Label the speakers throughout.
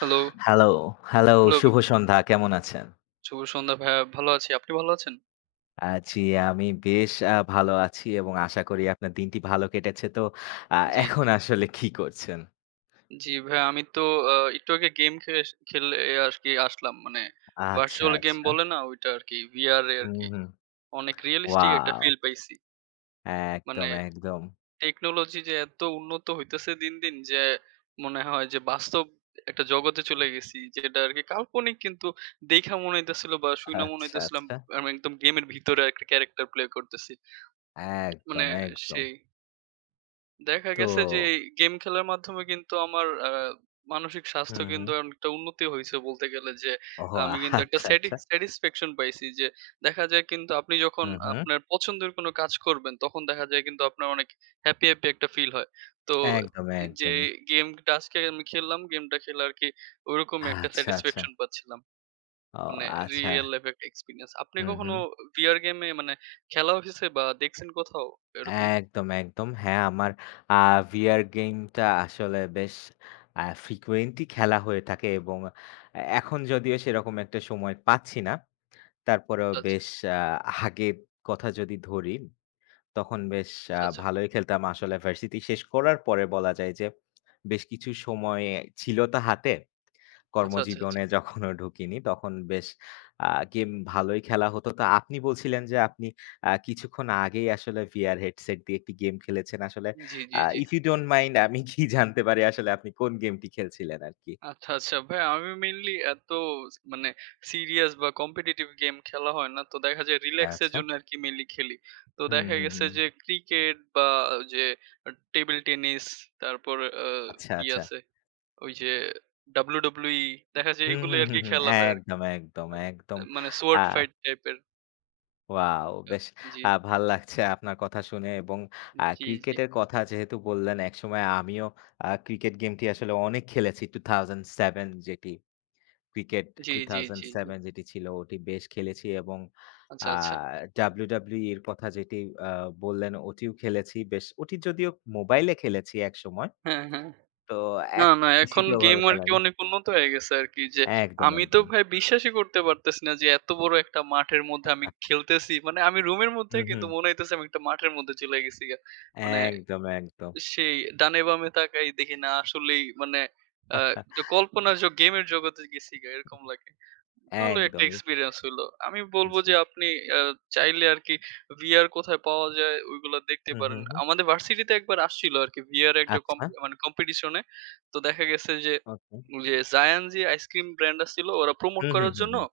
Speaker 1: Hello.
Speaker 2: Hello, hello.
Speaker 1: Hello বে
Speaker 2: শুভ সন্ধ্যা। কেমন আছেন?
Speaker 1: শুভ সন্ধ্যা ভাইয়া। ভালো আছি, আপনি ভালো আছেন?
Speaker 2: আছি আমি বেশ আ ভালো আছি এবং আশা করি আপনার দিনটি ভালো কেটেছে। তো আ
Speaker 1: জ্বী, জ্বী।
Speaker 2: এখন আসলে কী করছেন?
Speaker 1: জ্বি ভাইয়া, আমি তো আ একটু আগে গেম খে সে খেলে আরকি আসলাম, মানে
Speaker 2: আচ্ছা,
Speaker 1: Virtual game
Speaker 2: আচ্ছা।
Speaker 1: বলে না ঐটা আরকি VR-এ
Speaker 2: হু,
Speaker 1: আরকি।
Speaker 2: হু।
Speaker 1: অনেক realistic একটা
Speaker 2: Wow!
Speaker 1: feel পাইছি। মানে
Speaker 2: একদম, একদম।
Speaker 1: tecnology যে এত উন্নত হইতেছে দিন, দিন যে মনে হয় যে বাস্তব একটা জগতে চলে গেছি। যেটা আরকি কাল্পনিক কিন্তু দেইখা মনে হইতেছিলো বা শুইনা মনে
Speaker 2: আচ্ছা,
Speaker 1: হইতেছিলাম
Speaker 2: আচ্ছা।
Speaker 1: আমি একদম গেমের ভিতরে একটা character play করতেছি।
Speaker 2: একদম,
Speaker 1: মানে
Speaker 2: একদম।
Speaker 1: সেই। দেখা গেছে যে
Speaker 2: তো
Speaker 1: ই গেম খেলার মাধ্যমে কিন্তু আমার অ্যা মানসিক
Speaker 2: হু,
Speaker 1: স্বাস্থ্য কিন্তু
Speaker 2: হু।
Speaker 1: অনেকটা উন্নতি হইছে বলতে গেলে যে
Speaker 2: ওহো।
Speaker 1: আমি কিন্তু একটা
Speaker 2: আচ্ছা, আচ্ছা।
Speaker 1: স্যাটিকস satisfaction পাইছি। যে দেখা যায় কিন্তু আপনি যখন
Speaker 2: উহু।
Speaker 1: আপনার পছন্দের কোনো কাজ করবেন তখন দেখা যায় কিন্তু আপনার অনেক happy, happy একটা feel হয়। তো
Speaker 2: একদম,
Speaker 1: যে
Speaker 2: একদমই।
Speaker 1: গেমটা আজকে আমি খেল্লাম, গেমটা খেলে আরকি ওইরকমই একটা
Speaker 2: আচ্ছা, আচ্ছা।
Speaker 1: satisfaction পাচ্ছিলাম।
Speaker 2: ও
Speaker 1: মানে Real
Speaker 2: আচ্ছা।
Speaker 1: life একটা experience. আপনি
Speaker 2: হু, হু।
Speaker 1: কখনো VR game-এ মানে খেলা হইছে বা দেখছেন কোথাও এরকম?
Speaker 2: একদম, একদম। হ্যাঁ আমার আ VR গেমটা আসলে বেশ আ frequently খেলা হয়ে থাকে এবং এ এখন যদিও সেরকম একটা সময় পাচ্ছি না তারপরেও
Speaker 1: আচ্ছা, আচ্ছা।
Speaker 2: বেশ আ আগের কথা যদি ধরি তখন বেশ আ
Speaker 1: আচ্ছা, আচ্ছা।
Speaker 2: ভালোই খেলতাম আসলে ভার্সিটি শেষ করার পরে বলা যায় যে বেশ কিছু সময় ছিলো তো হাতে।
Speaker 1: আচ্ছা, আচ্ছা, আচ্ছা।
Speaker 2: কর্মজীবনে যখনও ঢুকিনি তখন বেশ আ গেম ভালোই খেলা হতো। তো আপনি বলছিলেন যে আপনি আ কিছুক্ষণ আগেই আসলে VR Headset দিয়ে একটি গেম খেলেছেন আসলে।
Speaker 1: জ্বি,
Speaker 2: আ
Speaker 1: জ্বি, জ্বি।
Speaker 2: if u dont mind, আমি কী জানতে পারি আসলে আপনি কোন গেমটি খেলছিলেন আরকি?
Speaker 1: আচ্ছা, আচ্ছা। ভাইয়া আমি mainly এত ছ মানে serious বা competitive গেম খেলা হয় না। তো দেখা যায় relax এর
Speaker 2: আচ্ছা।
Speaker 1: জন্য আরকি mainly খেলি। তো
Speaker 2: হু,
Speaker 1: দেখা
Speaker 2: হু,
Speaker 1: গেছে
Speaker 2: হু।
Speaker 1: যে ক্রিকেট বা যে টেবিল টেনিস তারপর আ
Speaker 2: আচ্ছা,
Speaker 1: কী
Speaker 2: আচ্ছা।
Speaker 1: আছে? ওই যে WWE দেখা যায়
Speaker 2: হু, হু,
Speaker 1: এগুলাই
Speaker 2: হু,
Speaker 1: আরকি
Speaker 2: হু।
Speaker 1: খেলা হয় আরকি।
Speaker 2: একদম, একদম, একদম।
Speaker 1: মানে
Speaker 2: আ
Speaker 1: Shadow Fight টাইপের।
Speaker 2: ওয়াও!
Speaker 1: আ
Speaker 2: বেশ
Speaker 1: জ্বী।
Speaker 2: আ ভাল লাগছে, আপনার কথা শুনে এবং আ
Speaker 1: জ্বী, জ্বী।
Speaker 2: ক্রিকেটের কথা যেহেতু বললেন। একসময় আমিও আ ক্রিকেট গেমটি আসলে অনেক খেলেছি, 2007 যেটি। ক্রিকেট
Speaker 1: জ্বী,
Speaker 2: Two
Speaker 1: জ্বী,
Speaker 2: Thousand
Speaker 1: জ্বী, জ্বী।
Speaker 2: Seven যেটি ছিল ওটি বেশ খেলেছি এবং আ
Speaker 1: আচ্ছা, আচ্ছা।
Speaker 2: WWE এর কথা যেটি আ বললেন ওটিও খেলেছি বেশ। ওটি যদিও মোবাইলে খেলেছি একসময়।
Speaker 1: হ্যাঁ, হ্যাঁ।
Speaker 2: তো
Speaker 1: না,
Speaker 2: এখ
Speaker 1: না এখন
Speaker 2: পিসিতে
Speaker 1: গেম
Speaker 2: ওভাবে খেলা
Speaker 1: আরকি
Speaker 2: হয় না।
Speaker 1: অনেক উন্নত হয়ে গেছে আরকি। যে
Speaker 2: একদম,
Speaker 1: আমি তো
Speaker 2: একদম।
Speaker 1: ভাই বিশ্বাসই করতে পারতেছি না যে, এত বড় একটা মাঠের মধ্যে আমি খেলতেছি। মানে আমি রুমের
Speaker 2: হুম,
Speaker 1: মধ্যেই কিন্তু
Speaker 2: হুম।
Speaker 1: মনে হইতেছে আমি একটা মাঠের মধ্যে চইলা গেছি গা। মানে
Speaker 2: একদম, একদম।
Speaker 1: সেই ডানে বামে তাকায় দেখি না আসলেই মানে আ যে কল্পনার জগ গেমের জগতে গেছিগা এরকম লাগে। ভালো একটা
Speaker 2: একদমই।
Speaker 1: এক্সপেরিয়েন্স হইল। আমি বলব যে
Speaker 2: জ্বী।
Speaker 1: আপনি আ চাইলে আরকি ভিআর কোথায় পাওয়া যায় ওগুলো দেখতে
Speaker 2: হু, হু,
Speaker 1: পারেন।
Speaker 2: হুম।
Speaker 1: আমাদের ভার্সিটিতে একবার আসছিল আরকি ভিআর একটা
Speaker 2: আচ্ছা।
Speaker 1: কম্পি মানে কম্পিটিশন এ। তো দেখা গেছে যে,
Speaker 2: okay.
Speaker 1: Za 'n Zee ice cream brand আছিলো ওরা প্রমোট
Speaker 2: হু, হু,
Speaker 1: করার
Speaker 2: হু,
Speaker 1: জন্য।
Speaker 2: হু।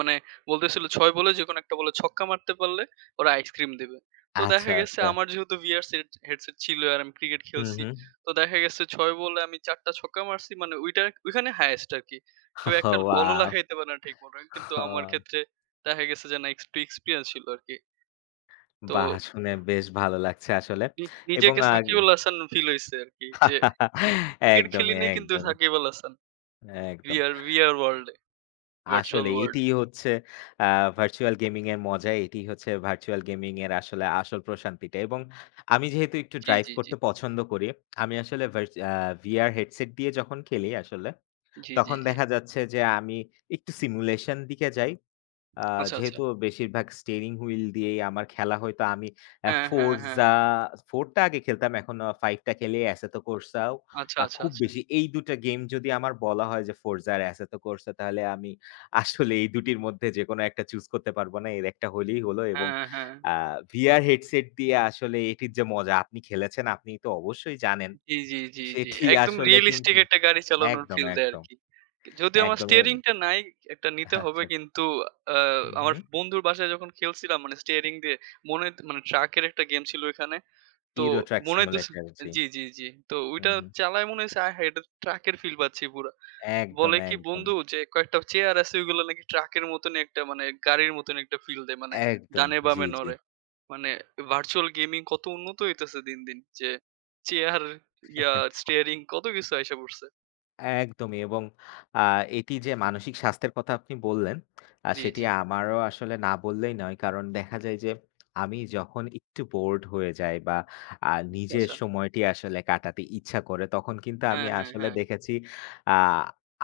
Speaker 1: মানে বলতেছিল ৬ বলে যে কোনো ১ টা বলে ছক্কা মারতে পারলে ওরা আইসক্রিম দিবে। তো
Speaker 2: আচ্ছা,
Speaker 1: দেখা গেছে
Speaker 2: আচ্ছা।
Speaker 1: আমার যেহেতু ভিআরস সেট হেডসেট ছিল, আর আমি ক্রিকেট
Speaker 2: হু,
Speaker 1: খেলছি।
Speaker 2: হু।
Speaker 1: তো দেখা গেছে ৬ বলে আমি ৪ টা ছক্কা মারছি। মানে ঐটা ঐখানে হাইস্ট আরকি। কেউ ১ টা বলও
Speaker 2: ওয়াও!
Speaker 1: লাগাইতে পারে না ঠিক মত। কিন্তু আমার
Speaker 2: ওহ।
Speaker 1: ক্ষেত্রে দেখা গেছে যে না এক্স একটু এক্সপেরিয়েন্স ছিল আরকি। তো,
Speaker 2: বাহ! শুনে বেশ ভালো লাগছে আসলে
Speaker 1: উ
Speaker 2: এবং
Speaker 1: নিজেকে
Speaker 2: আগ
Speaker 1: সাকিব আল হাসান ফিল হইছে আরকি। যে ক্রিকেট খেলি
Speaker 2: একদমই,
Speaker 1: নাই কিন্তু
Speaker 2: একদমই।
Speaker 1: সাকিব আল হাসান। ভি
Speaker 2: একদম।
Speaker 1: আর ভি আর ওয়ার্লড এ, ভার্চুয়াল
Speaker 2: আসলে
Speaker 1: ওয়ার্লড
Speaker 2: এটিই
Speaker 1: এ।
Speaker 2: হচ্ছে আ ভার্চুয়াল গেমিং এর মজা। এটিই হচ্ছে ভার্চুয়াল গেমিং এর আসলে আসল প্রশান্তিটা এবং আমি যেহেতু একটু
Speaker 1: জ্বী,
Speaker 2: ড্রাইভ
Speaker 1: জ্বী, জ্বী।
Speaker 2: করতে পছন্দ করি। আমি আসলে ভাইস আ ভিআর হেডসেট দিয়ে যখন খেলি আসলে।
Speaker 1: জ্বী, জ্বী,
Speaker 2: তখন
Speaker 1: জ্বী।
Speaker 2: দেখা যাচ্ছে যে আমি একটু সিমুলেশন দিকে যাই। আ
Speaker 1: আচ্ছা, আচ্ছা।
Speaker 2: যেহেতু বেশিরভাগ স্টিয়ারিং হুইল দিয়েই আমার খেলা হইতো। আমি
Speaker 1: হ্যাঁ, হ্যাঁ, হ্যাঁ।
Speaker 2: 'ফোর্জা' 4 টা আগে খেলতাম, এখন 5 টা খেলে 'এসেতকোর্সাও'।
Speaker 1: আচ্ছা,
Speaker 2: আ
Speaker 1: আচ্ছা,
Speaker 2: খুব
Speaker 1: আচ্ছা।
Speaker 2: বেশি এই দুটা গেম যদি আমার বলা হয় যে 'ফোর্জা আর এসেতকোর্সা' তাহলে আমি আসলে এই দুটির মধ্যে যেকোন একটা চুজ করতে পারব না। এর একটা হলেই হল এবং
Speaker 1: হ্যাঁ, হ্যাঁ, হ্যাঁ।
Speaker 2: আ ভিআর হেডসেট দিয়ে আসলে এটির যে মজা, আপনি খেলেছেন আপনি তো অবশ্যই জানেন।
Speaker 1: জ্বী, জ্বী, জ্বী, জ্বী।
Speaker 2: সেটি
Speaker 1: একদম
Speaker 2: আসলে
Speaker 1: রিয়ালিস্টিক
Speaker 2: কিন্তু
Speaker 1: একটা গাড়ি চালানোর
Speaker 2: একদম,
Speaker 1: ফিল দেয়
Speaker 2: একদম।
Speaker 1: আরকি। যদিও আমার স্টিয়ারিং
Speaker 2: একদমই।
Speaker 1: টা নাই। ১ টা
Speaker 2: আচ্ছা,
Speaker 1: নিতে হবে
Speaker 2: আচ্ছা।
Speaker 1: কিন্তু আ
Speaker 2: হু,
Speaker 1: আমার
Speaker 2: হু।
Speaker 1: বন্ধুর বাসায় যখন খেলছিলাম মানে স্টিয়ারিং দিয়ে। মনে হইত মানে ট্রাকের একটা গেম ছিল এখানে। তো
Speaker 2: ইউরোট্রাক
Speaker 1: মনে হইতেছে
Speaker 2: সিমুলেটর, জি।
Speaker 1: জ্বী, জ্বী, জ্বী। তো
Speaker 2: হু,
Speaker 1: ওইটা
Speaker 2: হু।
Speaker 1: চালায় মনে হইছে আয় হায়! এটাতো ট্রাকের ফিল পাচ্ছি পুরা।
Speaker 2: একদম,
Speaker 1: বলে কি
Speaker 2: একদম।
Speaker 1: বন্ধু যে কয়েকটা চেয়ার আছে, ওইগুলো নাকি ট্রাকের মতনই একটা মানে গাড়ির মতন একটা ফিল দেয়, মানে
Speaker 2: একদম,
Speaker 1: ডানে
Speaker 2: জ্বী,
Speaker 1: বামে
Speaker 2: জ্বী।
Speaker 1: নড়ে। মানে ভার্চুয়াল গেমিং কত উন্নত হইতাছে দিন, দিন। যে চেয়ার ইয়া স্টিয়ারিং কত কিছু আইসা পড়ছে।
Speaker 2: একদমই এবং আ এটি যে মানসিক স্বাস্থ্যের কথা আপনি বললেন। আ
Speaker 1: জি,
Speaker 2: সেটি
Speaker 1: জি।
Speaker 2: আমারও আসলে না বললেই নয় কারণ দেখা যায় যে আমি যখন একটু বোরড হয়ে যাই বা আ নিজের
Speaker 1: আচ্ছা।
Speaker 2: সময়টি আসলে কাটাতে ইচ্ছা করে, তখন কিন্তু আমি
Speaker 1: হ্যাঁ, হ্যাঁ,
Speaker 2: আসলে
Speaker 1: হ্যাঁ।
Speaker 2: দেখেছি, আ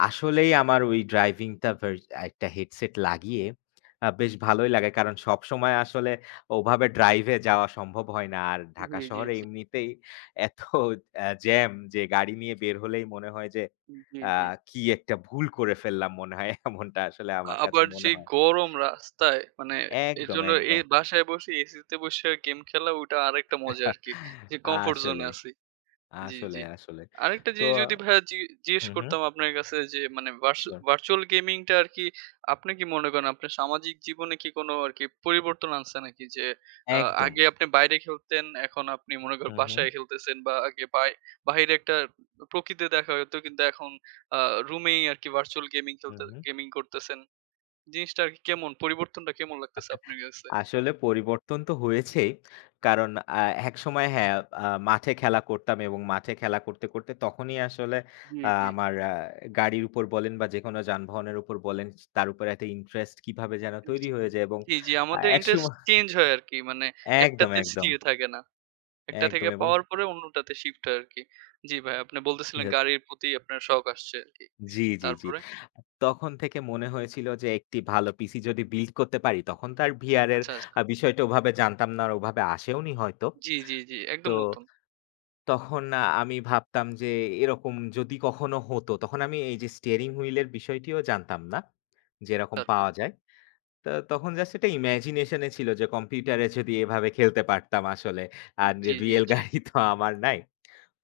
Speaker 2: আসলেই আমার ওই ড্রাইভিং টা একটা হেডসেট লাগিয়ে বেশ ভালোই লাগে। কারণ সবসময় আসলে ওভাবে ড্রাইভে যাওয়া সম্ভব হয় না। আর
Speaker 1: জি,
Speaker 2: ঢাকা
Speaker 1: জি,
Speaker 2: শহরে
Speaker 1: জি।
Speaker 2: এমনিতেই এত অ্যা জ্যাম যে গাড়ি নিয়ে বের হলেই মনে হয় যে
Speaker 1: জি,
Speaker 2: আ
Speaker 1: জি।
Speaker 2: কি একটা ভুল করে ফেললাম মনে হয় এমনটা আসলে আমার কাছে
Speaker 1: আবার যে
Speaker 2: মনে হয়।
Speaker 1: গরম রাস্তায় মানে
Speaker 2: একদম,
Speaker 1: এরজন্য এই
Speaker 2: একদম।
Speaker 1: বাসায় বসে এসিতে বসে গেম খেলা ওটা আরেকটা মজা আরকি। যে কমফোর্ট জোনে
Speaker 2: আসলে।
Speaker 1: আছি। জি,
Speaker 2: আসলে,
Speaker 1: জি।
Speaker 2: আসলে।
Speaker 1: আরেকটা
Speaker 2: তো
Speaker 1: জিনিস যদি ভাইয়া জি জিজ্ঞেস
Speaker 2: হু, হু।
Speaker 1: করতাম আপনার কাছে যে মানে ভার্চু
Speaker 2: সিওর।
Speaker 1: ভার্চুয়াল গেমিং টা আরকি আপনি কি মনে করেন আপনার সামাজিক জীবনে কি কোন আরকি পরিবর্তন আনছে নাকি? যে আ
Speaker 2: একদম।
Speaker 1: আগে আপনি বাইরে খেলতেন, এখন আপনি মনে করেন
Speaker 2: হু,
Speaker 1: বাসায়
Speaker 2: হু।
Speaker 1: খেলতেছেন বা আগে বাই বাইরে একটা প্রকৃতি দেখা যেত। কিন্তু এখন আ রুমেই আরকি ভার্চুয়াল গেমিং
Speaker 2: হু,
Speaker 1: খেলতে
Speaker 2: হু।
Speaker 1: গেমিং করতেছেন। জিনিসটা আরকি কেমন পরিবর্তনটা কেমন লাগতেছে আপনার কাছে?
Speaker 2: আসলে পরিবর্তন তো হয়েছেই। কারণ আ একসময় হ্যাঁ আ মাঠে খেলা করতাম এবং মাঠে খেলা করতে, করতে তখনই আসলে
Speaker 1: জি,
Speaker 2: আ
Speaker 1: জি।
Speaker 2: আমার আ গাড়ির উপর বলেন বা যেকোনো যানবাহনের উপর বলেন, তার উপরে এত ইন্টারেস্ট কিভাবে যেন
Speaker 1: জি,
Speaker 2: তৈরি
Speaker 1: জি।
Speaker 2: হয়ে যায় এবং
Speaker 1: জি, জি
Speaker 2: আ
Speaker 1: আমাদের ইন্টারেস্ট
Speaker 2: একসময়
Speaker 1: চেঞ্জ হয় আরকি। মানে
Speaker 2: একদম,
Speaker 1: একটাতে স্থির
Speaker 2: একদম।
Speaker 1: থাকে না। একটা থেকে
Speaker 2: একদম এবং
Speaker 1: পাওয়ার পরে অন্যটাতে শিফট হয় আরকি। জি ভাই আপনি বলতেছিলেন
Speaker 2: [unintelligible]
Speaker 1: গাড়ির প্রতি আপনার শখ আসছে আরকি।
Speaker 2: জি, জি, জি।
Speaker 1: তারপরে?
Speaker 2: তখন থেকে মনে হয়েছিল যে একটি ভালো পিসি যদি বিল্ড করতে পারি, তখন তো আর ভিআর এর
Speaker 1: আচ্ছা, আচ্ছা।
Speaker 2: বিষয়টা ওভাবে জানতাম না আর ওভাবে আসেওনি হয়তো।
Speaker 1: জি, জি, জি।
Speaker 2: তো
Speaker 1: একদম নতুন।
Speaker 2: তখন আমি ভাবতাম যে এরকম যদি কখনো হত। তখন আমি এই যে স্টিয়ারিং হুইল এর বিষয়টিও জানতাম না। যে এরকম
Speaker 1: আচ্ছা, আচ্ছা।
Speaker 2: পাওয়া যায়। তো তখন জাস্ট একটা ইমাজিনেশন ছিল যে কম্পিউটারে যদি এভাবে খেলতে পারতাম আসলে। আর
Speaker 1: জি, জি,
Speaker 2: রিয়াল
Speaker 1: জি।
Speaker 2: গাড়ি তো আমার নাই।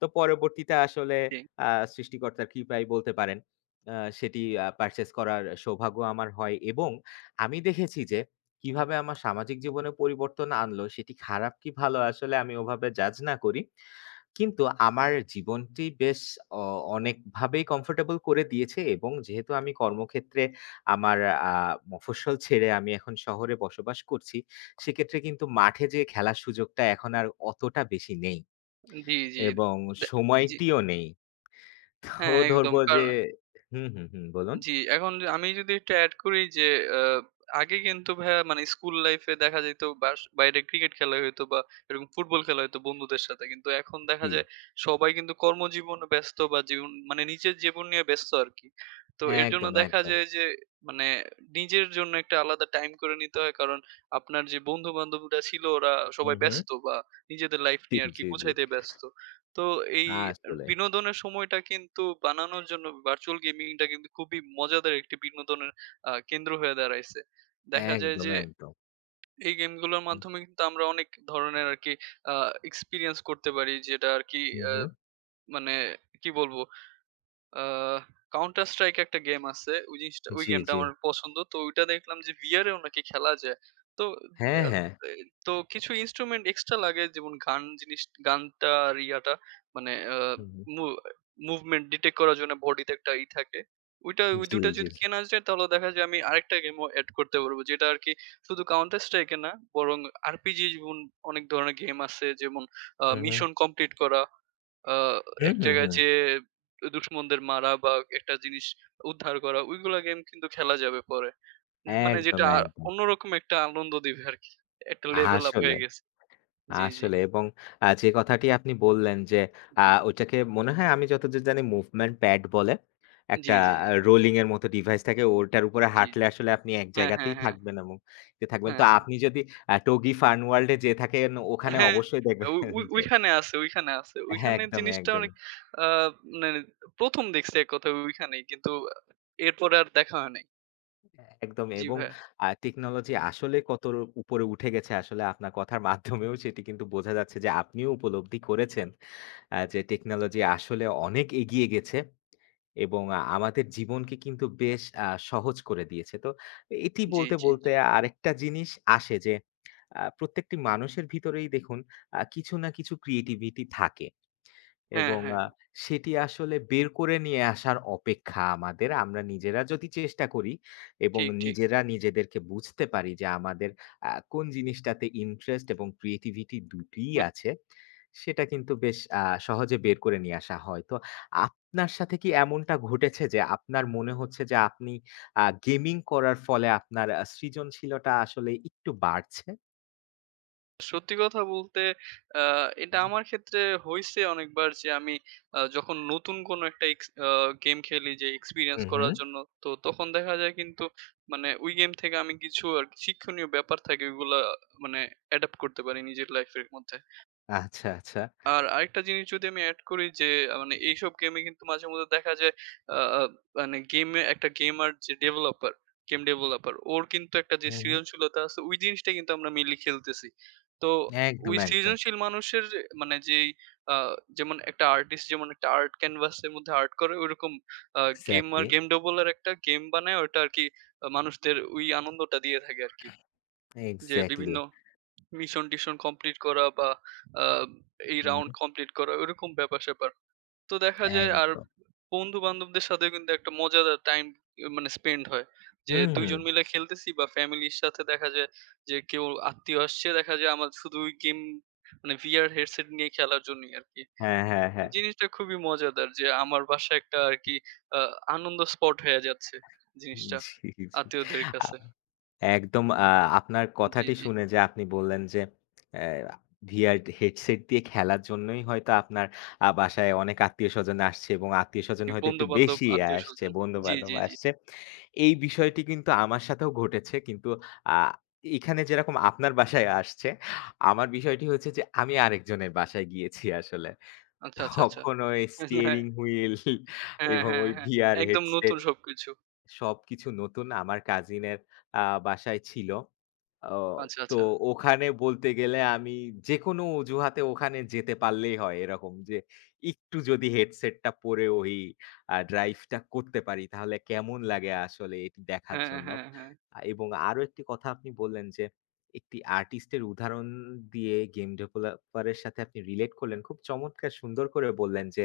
Speaker 2: তো পরবর্তীতে আসলে
Speaker 1: জি।
Speaker 2: আ সৃষ্টিকর্তা কৃপায় বলতে পারেন। আ সেটি পারচেজ করার সৌভাগ্য আমার হয় এবং আমি দেখেছি যে কিভাবে আমার সামাজিক জীবনে পরিবর্তন আনল সেটি খারাপ কি ভালো আসলে আমি ওভাবে জাজ না করি। কিন্তু আমার জীবনটি বেশ অ অনেকভাবেই কমফোর্টেবল করে দিয়েছে এবং যেহেতু আমি কর্মক্ষেত্রে আমার আ মফস্বল ছেড়ে আমি এখন শহরে বসবাস করছি সেক্ষেত্রে কিন্তু মাঠে যে খেলার সুযোগটা এখন আর অতটা বেশি নেই,
Speaker 1: জি, জি
Speaker 2: এবং
Speaker 1: অ্যা জি।
Speaker 2: সময়টিও নেই। তো
Speaker 1: হ্যাঁ
Speaker 2: ধরব
Speaker 1: একদম কার
Speaker 2: যে হু, হু, হু বলুন।
Speaker 1: জি। এখন য আমি যদি একটু এড করি যে আ আগে কিন্তু ভাইয়া মানে স্কুল লাইফ এ দেখা যাইত বাশ বাইরে ক্রিকেট খেলা হয়তো বা ফুটবল খেলা হয়তো বন্ধুদের সাথে। কিন্তু এখন দেখা
Speaker 2: জি।
Speaker 1: যায় সবাই কিন্তু কর্মজীবনে ব্যস্ত বা জীবন মানে নিজের জীবন নিয়ে ব্যস্ত আরকি। তো এর জন্য
Speaker 2: একদম,
Speaker 1: দেখা
Speaker 2: একদম।
Speaker 1: যায় যে মানে নিজের জন্য একটা আলাদা টাইম করে নিতে হয়। কারণ আপনার যে বন্ধু বান্ধবীরা ছিল ওরা
Speaker 2: হু,
Speaker 1: সবাই
Speaker 2: হু।
Speaker 1: ব্যস্ত বা নিজেদের লাইফ
Speaker 2: জি,
Speaker 1: নিয়ে আরকি
Speaker 2: জি, জি।
Speaker 1: গুছাইতে ব্যস্ত। তো এই
Speaker 2: আসলে।
Speaker 1: বিনোদনের সময়টা কিন্তু বানানোর জন্য ভার্চুয়াল গেমিংটা কিন্তু খুবই মজাদার একটি বিনোদনের আ কেন্দ্র হয়ে দাঁড়াইছে। দেখা যায়
Speaker 2: একদম,
Speaker 1: যে
Speaker 2: একদম।
Speaker 1: এই গেমগুলোর
Speaker 2: হুম।
Speaker 1: মাধ্যমে কিন্তু আমরা অনেক ধরণের আরকি আ এক্সপেরিয়েন্স করতে পারি যেটা আরকি
Speaker 2: হু,
Speaker 1: আ
Speaker 2: হু।
Speaker 1: মানে কি বলবো? আ কাউন্টার স্ট্রাইক একটা গেম আছে। ওই জিনিসটা ওই
Speaker 2: জি,
Speaker 1: গেমটা
Speaker 2: জি।
Speaker 1: আমার পছন্দ। তো ঐটা দেখলাম যে ভিয়ার এও নাকি খেলা যায়। তো
Speaker 2: হ্যাঁ,
Speaker 1: আ
Speaker 2: হ্যাঁ।
Speaker 1: এ তো কিছু ইন্সট্রুমেন্ট এক্সট্রা লাগে যেমন গান জিনিস গানটা আর ইয়াটা মানে। আ
Speaker 2: হু, হু।
Speaker 1: মু মুভমেন্ট ডিটেক্ট করার জন্য বডিতে একটা ই থাকে। ঐটা ওই
Speaker 2: জি,
Speaker 1: ২ টা
Speaker 2: জি।
Speaker 1: যদি কেনা যায় তাহলে দেখা যায় আমি আরেকটা গেমও এড করতে পারব। যেটা আরকি শুধু কাউন্টার স্ট্রাইক না। বরং আরপিজি অনেক ধরনের গেম আছে যেমন আ
Speaker 2: হু, হু।
Speaker 1: মিশন কমপ্লিট করা। আ
Speaker 2: হু,
Speaker 1: এক
Speaker 2: হু,
Speaker 1: জায়গায়
Speaker 2: হু।
Speaker 1: যেয়ে দুশমনদের মারা বা একটা জিনিস উদ্ধার করা। ঐগুলা গেম কিন্তু খেলা যাবে পরে। মানে
Speaker 2: একদম,
Speaker 1: যেটা
Speaker 2: একদম।
Speaker 1: অন্যরকম একটা আনন্দ দিবে আরকি। একটা লেভেল আপ
Speaker 2: আসলে।
Speaker 1: হয়ে গেছে। জি, জি।
Speaker 2: আসলে এবং আ যে কথাটি আপনি বললেন
Speaker 1: জি,
Speaker 2: আ
Speaker 1: জি।
Speaker 2: ঐটাকে মনে হয় আমি যতদুর জানি মুভমেন্ট প্যাড বলে।
Speaker 1: জি,
Speaker 2: একটা
Speaker 1: জি, জি।
Speaker 2: রোলিং এর মত ডিভাইস থাকে, ওটার উপরে
Speaker 1: জি,
Speaker 2: হাঁটলে
Speaker 1: জি।
Speaker 2: আসলে আপনি এক
Speaker 1: হ্যাঁ, হ্যাঁ,
Speaker 2: জায়গাতেই
Speaker 1: হ্যাঁ।
Speaker 2: থাকবেন এবং থাকবেন। তো
Speaker 1: হ্যাঁ, হ্যাঁ।
Speaker 2: আপনি যদি 'টগি ফার্ন ওয়ার্লড' এ যেয়ে থাকেন ওখানে
Speaker 1: হ্যাঁ,
Speaker 2: অবশ্যই
Speaker 1: ঐ
Speaker 2: দেখবেন
Speaker 1: ঐ
Speaker 2: যে
Speaker 1: ঐখানে আছে ঐখানে আছে।
Speaker 2: হ্যাঁ,
Speaker 1: ওইখানের
Speaker 2: একদমই,
Speaker 1: জিনিসটা
Speaker 2: একদমই।
Speaker 1: অনেক আ মানে প্রথম দেখছি এক কথায় ঐখানেই। কিন্তু এরপরে আর দেখা হয় নাই।
Speaker 2: একদমই
Speaker 1: জি
Speaker 2: এবং
Speaker 1: ভাইয়া।
Speaker 2: আ টেকনোলজি আসলে কত র উপরে উঠে গেছে আসলে আপনার কথার মাধ্যমেও সেটি কিন্তু বোঝা যাচ্ছে। যে আপনিও উপলব্ধি করেছেন। যে টেকনোলজি আসলে অনেক এগিয়ে গেছে। এবং আ আমাদের জীবনকে কিন্তু বেশ আ সহজ করে দিয়েছে। তো এটি
Speaker 1: জ্বী,
Speaker 2: বলতে,
Speaker 1: জ্বী
Speaker 2: বলতে
Speaker 1: ,জ্বী।
Speaker 2: আরেকটা জিনিস আসে। যে আ প্রত্যেকটি মানুষের ভিতরেই দেখুন আ কিছু না কিছু ক্রিয়েটিভিটি থাকে।
Speaker 1: হ্যাঁ,
Speaker 2: এবং
Speaker 1: হ্যাঁ।
Speaker 2: আ সেটি আসলে বের করে নিয়ে আসার অপেক্ষা আমাদের। আমরা নিজেরা যদি চেষ্টা করি এবং
Speaker 1: ঠিক, ঠিক।
Speaker 2: নিজেরা নিজেদেরকে বুঝতে পারি যে, আমাদের আ কোন জিনিসটাতে ইন্টারেস্ট এবং ক্রিয়েটিভিটি দুটোই
Speaker 1: হ্যাঁ।
Speaker 2: আছে। সেটা কিন্তু বেশ আ সহজে বের করে নিয়ে আসা হয়। তো আপনার সাথে কি এমনটা ঘটেছে। যে আপনার মনে হচ্ছে, যে আপনি আ গেমিং করার ফলে আপনার আ সৃজনশীলতা আসলে একটু বাড়ছে?
Speaker 1: সত্যি কথা বলতে আ এটা
Speaker 2: হুম।
Speaker 1: আমার ক্ষেত্রে হইছে অনেকবার। যে আমি আ যখন নতুন কোন একটা এক্স আ গেম খেলি যে এক্সপেরিয়েন্স
Speaker 2: হু,
Speaker 1: করার
Speaker 2: হু।
Speaker 1: জন্য। তো তখন দেখা যায় কিন্তু মানে ওই গেম থেকে আমি কিছু আরকি শিক্ষণীয় ব্যাপার থাকে ঐগুলো মানে অ্যাডাপ্ট করতে পারি নিজের লাইফ এর মধ্যে।
Speaker 2: আচ্ছা, আচ্ছা।
Speaker 1: আর, আরেকটা জিনিস যদি আমি এড করি যে, আ মানে এইসব গেম এ কিন্তু মাঝে মধ্যে দেখা যায় আ আব মানে গেমে একটা গেমার যে developer গেম developer, ওর কিন্তু একটা যে
Speaker 2: হু, হু।
Speaker 1: সৃজনশীলতা আছে, ওই জিনিসটা কিন্তু আমরা মেইনলি খেলতেছি। তো, ওই
Speaker 2: একদম, একদম।
Speaker 1: সৃজনশীল মানুষের যে মানে, যেই আ যেমন একটা আর্টিস্ট যেমন একটা আর্ট ক্যানভাস এর মধ্যে আর্ট করে, ঐরকম আ গেমার
Speaker 2: এক্সাক্টলি।
Speaker 1: গেম developer একটা গেম বানায় ওটা আরকি, এ্যা মানুষদের ঐ আনন্দটা দিয়ে থাকে আরকি। যে
Speaker 2: এক্সাক্টলি।
Speaker 1: বিভিন্ন মিশন-টিশন কমপ্লিট করা বা আ এই
Speaker 2: হু,
Speaker 1: রাউন্ড
Speaker 2: হু।
Speaker 1: কমপ্লিট করা, ওরকম ব্যাপার-স্যাপার। তো দেখা যায় আর,
Speaker 2: একদম।
Speaker 1: বন্ধু-বান্ধবদের সাথেও কিন্তু একটা মজাদার টাইম ই মানে স্পেন্ড হয়।
Speaker 2: হু,
Speaker 1: যে ২ জন
Speaker 2: হু।
Speaker 1: মিলে খেলতেছি বা ফ্যামিলির সাথে দেখা যায় যে, কেউ আত্মীয় আসছে, দেখা যায় আমার শুধুই গেম, মানে VR হেডসেট নিয়ে খেলার জন্যই আরকি।
Speaker 2: হ্যাঁ, হ্যাঁ, হ্যাঁ।
Speaker 1: জিনিসটা খুবই মজাদার যে, আমার বাসায় একটা আরকি আ আনন্দ স্পট হয়া যাচ্ছে, জিনিসটা,
Speaker 2: জি, জি।
Speaker 1: আত্মীয়দের
Speaker 2: আ
Speaker 1: কাছে।
Speaker 2: একদম আ আপনার
Speaker 1: জ্বী,
Speaker 2: কথাটি
Speaker 1: জ্বী।
Speaker 2: শুনে যে, আপনি বললেন যে, "এ্যা আ VR হেডসেট দিয়ে খেলার জন্যই হয়তো আপনার আ বাসায় অনেক আত্মীয়-স্বজন আসছে এবং আত্মীয়-স্বজন হয়তো একটু
Speaker 1: বন্ধু-বান্ধব,
Speaker 2: বেশিই আসছে,
Speaker 1: আত্মীয়স্বজন, জ্বি,
Speaker 2: বন্ধু-বান্ধব
Speaker 1: জ্বি, জ্বি।
Speaker 2: আসছে।" এই বিষয়টি কিন্তু আমার সাথেও ঘটেছে। কিন্তু আ এখানে যেরকম আপনার বাসায় আসছে, আমার বিষয়টি হচ্ছে যে, আমি আরেকজনের বাসায় গিয়েছি আসলে।
Speaker 1: আচ্ছা, আচ্ছা, আচ্ছা।
Speaker 2: তখন ওই স্টিয়ারিং হুইল
Speaker 1: হ্যাঁ,
Speaker 2: এবং
Speaker 1: হ্যাঁ,
Speaker 2: ওই
Speaker 1: হ্যাঁ।
Speaker 2: VR
Speaker 1: একদম নতুন
Speaker 2: Headset
Speaker 1: সবকিছু।
Speaker 2: সবকিছু নতুন, আমার কাজিনের আ বাসায় ছিলো। ও
Speaker 1: আচ্ছা,
Speaker 2: তো
Speaker 1: আচ্ছা।
Speaker 2: ওখানে বলতে গেলে আমি যেকোনো অজুহাতে ওখানে যেতে পারলেই হয়। এরকম যে, একটু যদি হেডসেট টা পরে ওই আ ড্রাইভ টা করতে পারি তাহলে কেমন লাগে আসলে এটি দেখার
Speaker 1: হ্যাঁ,
Speaker 2: জন্য।
Speaker 1: হ্যাঁ। হ্যাঁ।
Speaker 2: এবং আরো একটি কথা আপনি বললেন যে, একটি আর্টিস্ট এর উদাহরণ দিয়ে গেম ডেভেলপার এর সাথে আপনি রিলেট করলেন খুব চমৎকার সুন্দর করে বললেন যে,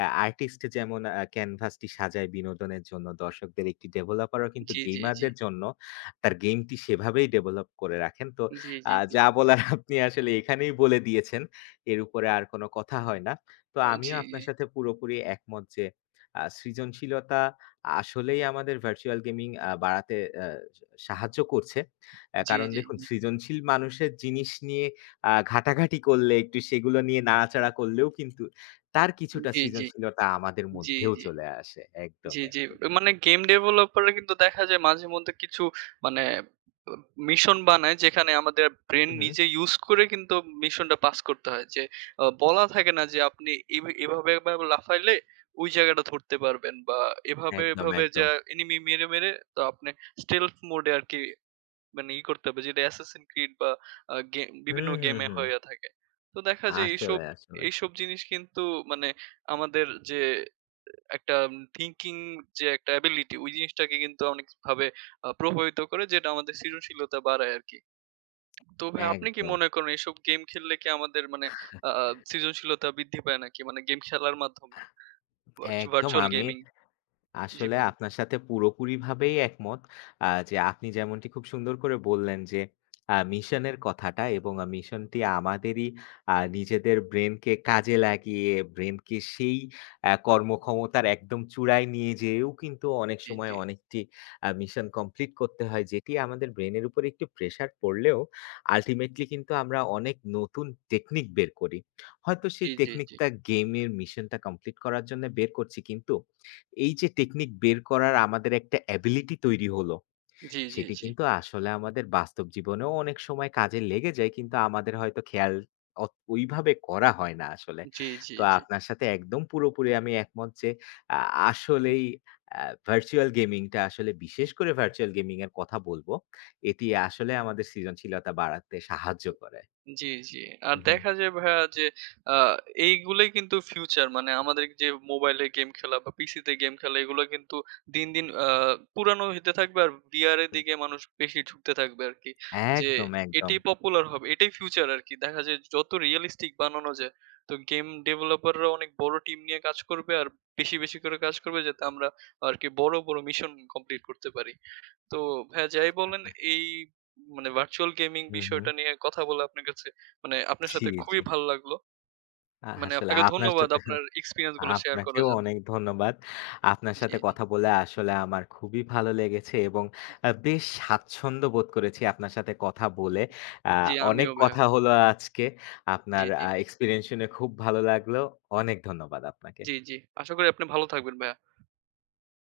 Speaker 2: "এ্যা আর্টিস্ট যেমন আ ক্যানভাস টি সাজায় বিনোদনের জন্য, দর্শকদের, একটি ডেভেলপার ও কিন্তু
Speaker 1: জ্বি, জ্বি,
Speaker 2: গেমার
Speaker 1: জ্বি।
Speaker 2: দের জন্য তার গেম টি সেভাবেই ডেভেলপ করে রাখেন।" তো
Speaker 1: জ্বী,
Speaker 2: আ
Speaker 1: জ্বী, জ্বী।
Speaker 2: যা বলার আপনি আসলে এখানেই বলে দিয়েছেন। এর উপরে আর কোন কথা হয় না। তো
Speaker 1: আ
Speaker 2: আমিও
Speaker 1: জ্বি।
Speaker 2: আপনার সাথে পুরোপুরি একমত যে আ সৃজনশীলতা, আসলেই আমাদের ভার্চুয়াল গেমিং আ বাড়াতে এ্যা সা সাহায্য করছে। এ্যা
Speaker 1: জ্বি,
Speaker 2: কারণ
Speaker 1: জ্বি,
Speaker 2: দেখুন
Speaker 1: জ্বি।
Speaker 2: সৃজনশীল মানুষের জিনিস নিয়ে আ ঘাটাঘাটি করলে, একটু সেগুলো নিয়ে নাড়াচাড়া করলেও কিন্তু তার কিছুটা
Speaker 1: জ্বি, জ্বি।
Speaker 2: সৃজনশীলতা আমাদের
Speaker 1: জ্বি,
Speaker 2: মধ্যেও
Speaker 1: জ্বি।
Speaker 2: চলে আসে।
Speaker 1: জ্বি,
Speaker 2: একদমই,
Speaker 1: জ্বি।
Speaker 2: একদমই।
Speaker 1: মানে গেম ডেভেলপাররা কিন্তু দেখা যায় মাঝে মধ্যে কিছু, মানে এ্যা মিশন বানায় যেখানে আমাদের ব্রেইন
Speaker 2: উহু।
Speaker 1: নিজে use করে কিন্তু মিশনটা পাস করতে হয়। যে, আ বলা থাকে না যে, আপনি এ এভাবে এভাবে লাফাইলে ওই জায়গাটা ধরতে পারবেন। বা এভাবে,
Speaker 2: একদম,
Speaker 1: এভাবে
Speaker 2: একদম।
Speaker 1: যা এনিমি মেরে, মেরে তো আপনি স্টেলফ মোড এ আরকি মানে ই করতে হবে যেটা অ্যাসাসিন ক্রিড বা এ্যা গে
Speaker 2: হু,
Speaker 1: বিভিন্ন
Speaker 2: হু,
Speaker 1: গেম
Speaker 2: হু।
Speaker 1: হইয়া থাকে। তো দেখা যায় এইসব
Speaker 2: আসলে, আসলে।
Speaker 1: এইসব জিনিস কিন্তু আমাদের যে এ্যা একটা থিংকিং যে একটা অ্যাবিলিটি জিনিসটাকে কিন্তু অনেকভাবে আ প্রভাবিত করে যেটা আমাদের সৃজনশীলতা বাড়ায় আরকি। তো ভাই আপনি কি
Speaker 2: একদম।
Speaker 1: মনে করেন। এইসব গেম খেললে কি আমাদের মানে আ আ সৃজনশীলতা বৃদ্ধি পায় নাকি? মানে গেম খেলার মাধ্যমে। ভার্চু
Speaker 2: একদম
Speaker 1: ভার্চুয়াল
Speaker 2: আমি,
Speaker 1: গেমিং। জ্বি
Speaker 2: আসলে
Speaker 1: ভাইয়া।
Speaker 2: আপনার সাথে পুরোপুরি ভাবেই একমত। আ যে আপনি যেমনটি খুব সুন্দর করে বললেন যে, এ্যা মিশনের কথাটা এবং মিশন টি আমাদেরই আ নিজেদের ব্রেইনকে কাজে লাগিয়ে, ব্রেইন কে সেই এ্যা কর্মক্ষমতার একদম চূড়ায় নিয়ে যেয়েও কিন্তু অনেক
Speaker 1: জ্বি,
Speaker 2: সময়
Speaker 1: জ্বি।
Speaker 2: অনেকটি আ মিশন কমপ্লিট করতে হয়। যেটি আমাদের ব্রেইনের উপরে একটু প্রেশার পড়লেও, আল্টিমেটলি কিন্তু আমরা অনেক নতুন টেকনিক বের করি। হয়তো সেই
Speaker 1: জ্বি, জ্বি, জ্বি।
Speaker 2: টেকনিকটা গেম এর মিশনটা কমপ্লিট করার জন্য বের করছি। কিন্তু এই যে টেকনিক বের করার আমাদের একটা অ্যাবিলিটি তৈরি হলো,
Speaker 1: জ্বি, জ্বি,
Speaker 2: সেটি
Speaker 1: জ্বি।
Speaker 2: কিন্তু আসলে আমাদের বাস্তব জীবনেও অনেক সময় কাজে লেগে যায় কিন্তু আমাদের হয়তো খেয়াল অত ঐ ভাবে করা হয় না আসলে।
Speaker 1: জ্বি, জ্বি,
Speaker 2: তো
Speaker 1: জ্বি।
Speaker 2: আপনার সাথে একদম পুরোপুরি আমি একমত যে, আ
Speaker 1: জি।
Speaker 2: আসলেই এ্যা ভার্চুয়াল গেমিং টা, আসলে বিশেষ করে ভার্চুয়াল গেমিং এর কথা বলবো। এটি আসলে আমাদের সৃজনশীলতা বাড়াতে সাহায্য করে।
Speaker 1: জি, জি। আর
Speaker 2: উহু।
Speaker 1: দেখা যায় ভাইয়া যে, আ এইগুলোই কিন্তু ফিউচার মানে আমাদের যে মোবাইলে গেম খেলা বা পিসি তে গেম খেলা এইগুলা কিন্তু দিন, দিন আ পুরানো হইতে থাকবে আর বিয়ার এর
Speaker 2: হু।
Speaker 1: দিকে মানুষ বেশি ঢুকতে থাকবে আরকি। যে
Speaker 2: একদম,
Speaker 1: এটিই
Speaker 2: একদম।
Speaker 1: পপুলার হবে। এটাই ফিউচার আরকি। দেখা যায় যত রিয়ালিস্টিক বানানো যায়। তো গেম ডেভেলপার রা অনেক বড় টিম নিয়ে কাজ করবে। আর বেশি, বেশি করে কাজ করবে যাতে আমরা আরকি বড়, বড় মিশন কমপ্লিট করতে পারি। তো ভাইয়া যাই বলেন এই মানে ভার্চুয়াল গেমিং
Speaker 2: হু,
Speaker 1: বিষয়টা
Speaker 2: হু।
Speaker 1: নিয়ে কথা বলে আপনার কাছে, মানে আপনার
Speaker 2: জি,
Speaker 1: সাথে খুবই
Speaker 2: জি।
Speaker 1: ভালো লাগলো।
Speaker 2: আ
Speaker 1: মানে
Speaker 2: আসলে
Speaker 1: আপনাকে
Speaker 2: আপনার
Speaker 1: ধন্যবাদ।
Speaker 2: সাথেও
Speaker 1: আপনার এক্সপেরিয়েন্স গুলা শেয়ার করার
Speaker 2: আপনাকেও
Speaker 1: জন্য।
Speaker 2: অনেক ধন্যবাদ। আপনার
Speaker 1: জ্বী,
Speaker 2: সাথে
Speaker 1: জ্বী।
Speaker 2: কথা বলে আসলে আমার খুবই ভালো লেগেছে, এবং আ বেশ স্বাচ্ছন্দ্য বোধ করেছি আপনার সাথে কথা বলে। আ
Speaker 1: জ্বি,
Speaker 2: অনেক
Speaker 1: আমিও ভাইয়া।
Speaker 2: কথা হলো আজকে।
Speaker 1: জ্বী,
Speaker 2: আপনার
Speaker 1: জ্বী।
Speaker 2: আ এক্সপেরিয়েন্স শুনে খুব ভালো লাগলো। অনেক ধন্যবাদ আপনাকে।
Speaker 1: জ্বী, জ্বী। আশা করি আপনি ভালো থাকবেন ভাইয়া।